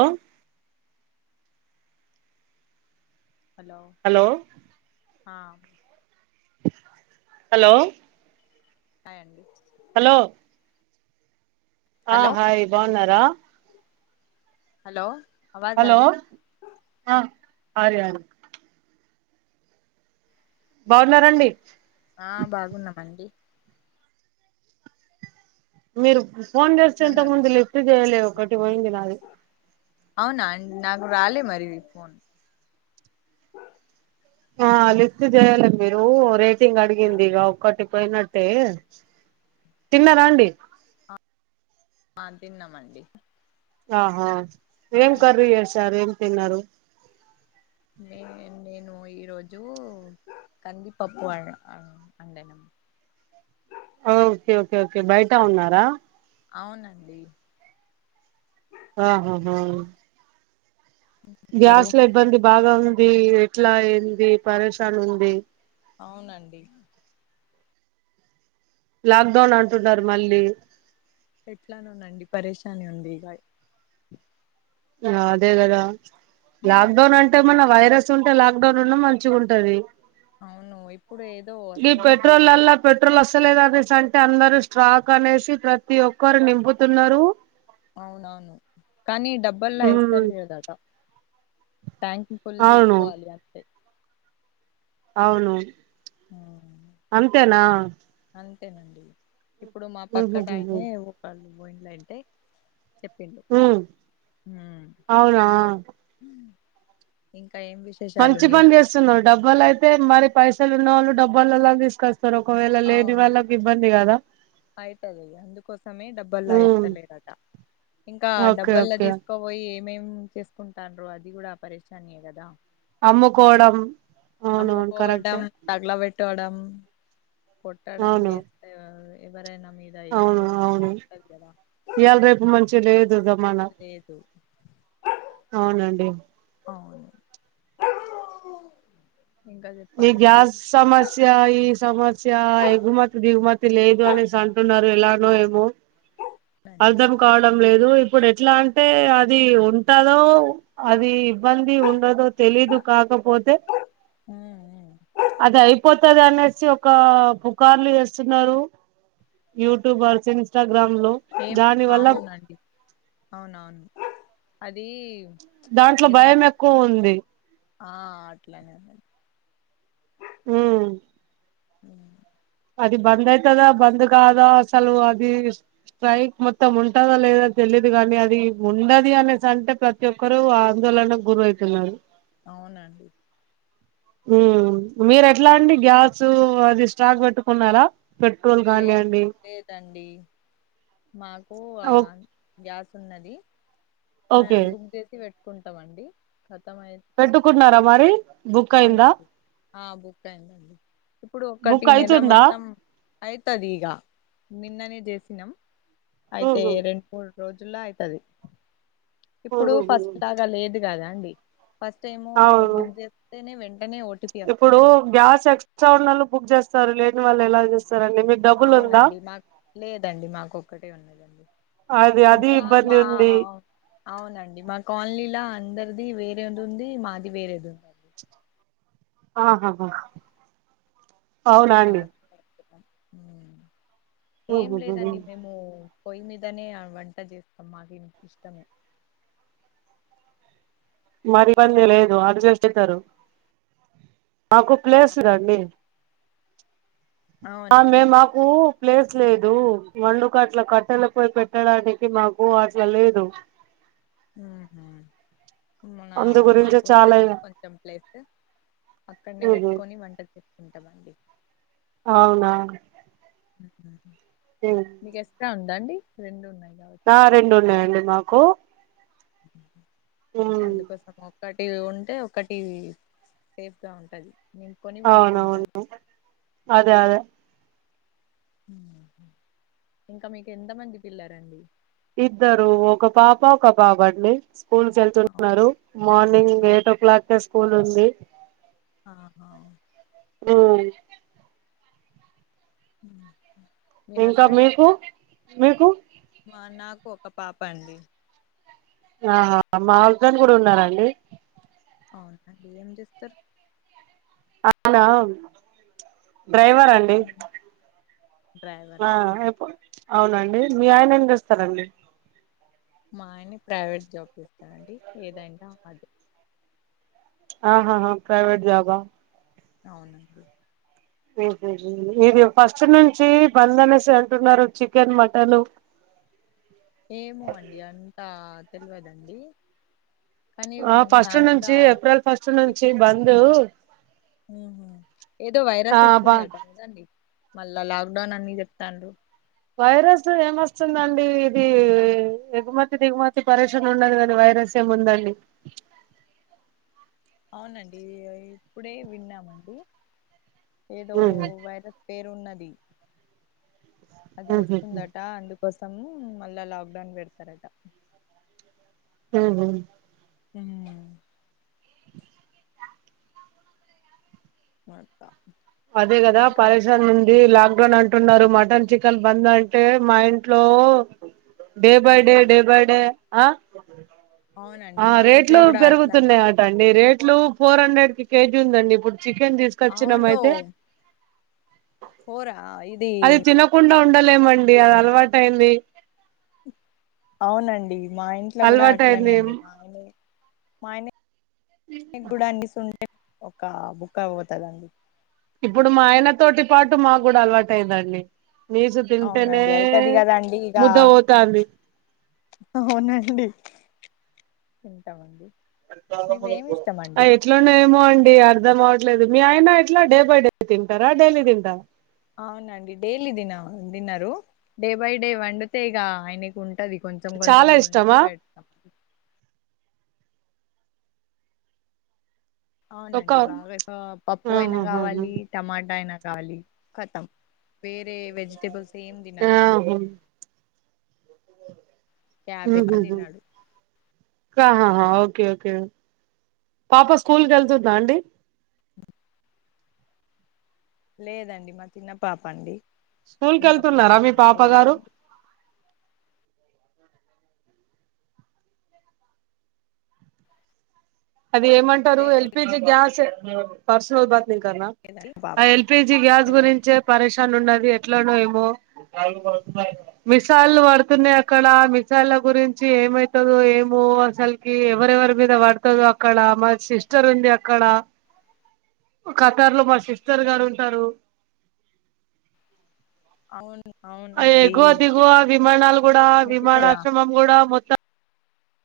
ఓ hello ఆ hello hi అండి hello ఆ హాయ్ బాగున్నారా హలో అవాజ్ హలో అది ఆ అరి అరి బాగున్నారండి ఆ బాగున్నామండి మీరు ఫోన్ చేస్తే ఎట్లా ఉన్నారు మీరు ఇంతముందు లిఫ్ట్ చేయలే ఒకటి పోయింది నాది అవునా నాకు రాలే మరి ఫోన్ ఆ లిఫ్ట్ చేయాలే మీరు రేటింగ్ అడిగింది ఇగ ఒకటి పోయినట్టే తిన్నారా అండి ఆ తిన్నమండి ఆహా ఏం కర్రి చేస రెం తిన్నారు నే నేను ఈరోజు కందిపప్పు ఆ అండానమ్ ఓకే ఓకే ఓకే బయట ఉన్నారా అవునండి ఆహా హ గారు గ్యాస్ ల ఇబ్బంది బాగా ఉంది ఎట్ల ఏంది పరషన్ ఉంది అవునండి లాక్ డౌన్ అంటున్నారు మళ్ళీ ఎట్లానోనండి పరేశాని ఉంది బై ఆ అదే గద లాక్ డౌన్ అంటే మన వైరస్ ఉంటే లాక్ డౌన్ ఉన్న మంచిగుంటది అవును ఇప్పుడు ఏదో వస్తుందట కదా వస్తాలేదు అనేసి అంటే అందరు స్ట్రాక్ అనేసి ప్రతి ఒక్కరు నింపుతున్నారు అవునవును కానీ డబ్బల్లా ఉమ్ వేస్తాలేదట ట్యాంక్ ఫుల్ అవును చేసుకోవాలి అంతే అవును అంతేనా అంతేనండి ఇప్పుడు మా ఉహుహుహు పక్కటయనే ఓతండు పోయిలైతే చెప్పిండు ఉమ్ మ్మ్ అవునా ఇ మంచి పని చేస్తున్నావ్ డబ్బల అయితే మరి పైస లున్న వాళ్ళు డబ్బలలా తీసుకస్తారు అవును అయితది అందుకోసమే డబ్బలా ఉమ్ ఇస్తలేదట ఇంకా ఓకే డబ్బల్లో ఓకే తీసుకోపోయి మేం చేసుకుంటారో అది కూడా పరేశానియ కదా అమ్ముకోవడం అవునవును కరెక్టే అమ్ముకోవడం తగల పెట్టడం కొట్టడం అవును వేస్తరూ ఎవరైనా మీద అవును ఏసడం అవును ఉంటది కదా ఇయాల రేపు మంచిగా లేదు మనం లేదు అవునండి అవును ఇంకా ఈ చెప్పాలండి గ్యాస్ సమస్య ఈ సమస్య ఎగుమతి దిగుమతి లేదు అనేసి అంటున్నారు ఎలానో ఏమో నండి అర్ధం కావడం లేదు ఇప్పుడు ఎట్లా అంటే అది ఉంటదో అది ఇబ్బంది ఉండదో తెలీదు కాకపోతే హ్మ్ హ్మ్ అది అయిపోతది అనేసి ఒక పూకార్లు చేస్తున్నారు యూట్యూబర్స్ ఇన్స్టా ఏం అవునండి అవునవును అది దాంట్లో ఏదండి భయం ఎక్కువుంది ఆ అట్లానేది హు అ అది బంద్ అయితదా, బంద్ కాదో అసలు అది బైక్ మొత్తం ఉంటదా లేదో తెలిదు. కానీ అది ఉండది అనేసి అంటే ప్రతి ఒక్కరూ ఆందోళనకు గురవుతున్నారు. అవునండి. ఉ మీరు ఎట్లా అండి గ్యాస్ అది స్టాక్ పెట్టుకున్నారా. పెట్రోల్ కానీ లేదు అండి. లేదండి మాకు గ్యాస్ ఉన్నది. ఓకే అయాన్ బుక్ చేసి పెట్ కోంటామండి. పెట్టుకున్నారా మరి బుక్ అయిందా అవునండి. ఆ బుక్ అయిందండి ఇప్పుడు ఒకటి బుక్ నెల అయితుందా మొత్తం అవుతది ఇక నీ నిన్ననే చేసినం. అయితే ఉహు రెండు మూడు. రోజుల్లో అయితది. ఇప్పుడు ఉహుహు పసుపు లాగా లేదు కదా అండి. [inaudible] ఫస్ట్ టైము అవును బుక్ చేస్తేనే వెం. ఇప్పుడు గ్యాస్ ఎక్స ఏక్సట్రా ఉన్నోళ్లు బుక్ చేస్తారు. లేని వాళ్ళు ఎలా చేస్తారు. అవునండి, మాకు లేదండి మాకు ఒక్కటే ఉన్నదండి. అది అది ఇంకా ఇబ్బంది మా ఉంది అవునండి మా కాలనీ. ఇట్లా అందరిది వేరేది ఉంది, మాది వేరేది ఉంది అండీ. ఆహాహా.. అవునా అండి. ఆ ఏం లేదండి మేము. పొయ్యి మీదనే వంట చేస్తాం. మాకు ఇష్టము. మరివంది లేదు అందు చేస్స్తారు మాకు ఆ, ప్లేస్దండి ఆ అవునా మే అండి మాకు ప్లేస్ లేదు. వండుుకు అట్లా కట్టెల పోయి పెట్టడానికి మాకు అట్లా లేదు. ఉహు మా అందు గురించి చాలా మాకున్నది కొంచెం ప్లేస్ అక్కడని పెట్టుకొని వంటది. చెప్పుకుంటామండి. అవునా మీకస్త అం దండి రెండు ఉన్నాయి కావచ్చు ఆ రెండు ఉన్నాయండి మాకు కు అందుకోసమో ఒకటి ఉంటే ఒకటి సేఫ్ గా ఉంటది నింపుకొని పెంటుకుంటారు అవునవును అదే అదే ఇంకా మీకు ఎంత మంది పిల్లలండి ఇద్దరు ఒక పాప ఒక బాబు అండి స్కూల్ కీ అవునా వెళ్తున్నారు మార్నింగ్ ఎయిట్ ఓ క్లాక్ కె నుంది ఆ హ ఆ ఉ ఇంకా మీకు మీకు మా నాకు ఒక పాప అండి ఆ హా మా హస్బెండ్ కూడా ఉన్నరండి అవునా అండి ఎం చేస్తర్ అవునా డ్రైవర్ అండి డ్రైవరా అ అండి ఏ పో అవునండి మీ ఆయన ఏం చేస్తరండి మా ఆయన ప్రైవేట్ జాబ్ జేస్తడండి ఏదంటే అదే ఆ హా హా ప్రైవేట్ జాబ్ ఆ అవునండి ఆ హ్ ఇది ఫస్ట్ నుంచి బంద్ అనేసి అంటున్నారు చికెన్ మటన్ ఏమో అండి అంత తెలవదండి ఆ ఫస్ట్ నుంచి ఏప్రిల్ ఫస్ట్ నుంచి బందు ఉ హ్ ఏదో ఆ వైరస్ బ వస్తుందట కదండి మళ్ళా లాక్ డౌన్ అన్ని చెప్తాన్రు వైరస్ ఏమొస్తుందండి ఇది ఎగుమతి దిగుమతి పరీక్షణ ఉండదు కాని వైరస్ ఏముందండి అవునండి ఇప్పుడే విన్నామండి ఏదో మ్మ్ వైరస్ పేరు ఉన్నది ది అది హ్మ్ వస్తుందట అందుకు కోసము మళ్ళా లాక్డౌన్ పెడతారట హ హ అకా అదే కదా పరేేశాన్ ఉందిడిలా ని అంటున్నారు మటన్ చికెన్ బంద్ అంటే మా ఇంట్లో day by day day by day ఆ అవునండి ఆ మా ఇంట్లో రేట్లు కూడా అట్లానే పెరుగుతున్నాయి ఆట అండి రేట్ ఇట్లు ఫోర్ హండ్రెడ్ కి కేజీ ఉందండి ఇప్పుడు చికెన్ తీసుకొచ్చినమ అవును అయితే పోరా ఇది ఉండలే మ డి అది అలవాటు అయింది అవునండి మా ఇంట్లో కూడా అలవాటు అట్లనే అయింది అండి మా మాయనే నిగ్గుడనీ ఒక బుక్ అవ్వపోతుందండి ఇప్పుడు మా ఆయన తోటి పాటు మాకు కూడా అలవాట అయిందండి నీజు తింటేనే అవునండి అయితది కదండి ఇక ముద్ద పోతాంది అవునండి తింటామండి మీకు ఏమి ఇష్టం అండి ఎట్లాన్నాేమో అండి అర్ధంట లేదు మీ అయినా ఎట్లా డే బై డే తింటారా డైలీ తింటారా అవునండి డైలీ తిన తినరు డే బై డే వండితే ఇక ఆయనకి ఉంట పది కొంచెం కొంచెం చాలా మంచి ఇష్టమా పె ఒక అవునండి బాగా పప్పు అయినా ఆహాహా కావాలి టమాటా అయినా గాల కతం వేరే వెజిటేబల్స్ సేమ్ తినారంండి ఆహా యాభై తిన్నాడు హాహా ఓకే ఓకే పాప స్కూల్ క వెళ్తుందా అండి లేదండి మా చిన్న పాప అండి స్కూల్ కి ఇంకా వెళ్తున్నారా మీ పాప వేయలే గారు అండి అది ఏమంటారు ఎల్పిజి గ్యాస్ పర్సల్ బ లేదండి పాప ఎల్పిజి గ్యాస్ హలో గురి ప ఉన్నది ఎట్లానో ఏమో మిసైల్ పడుతున్నాయి అక్కడ మిసైల గురించి ఏమైతుందో ఏమో అసల్కి ఎవరెవరి మీద పడుతు అక్కడ మా సిస్టర్ ఉంది అక్కడ ఖతార్ లో మా సిస్టర్ గారు ఉంటారు అవును అవునండి ఎగువ దిగువ విమానాల కూడాడా మీ విమాన సిస్టరా ఆశ్రమం కూడాడా మొత్త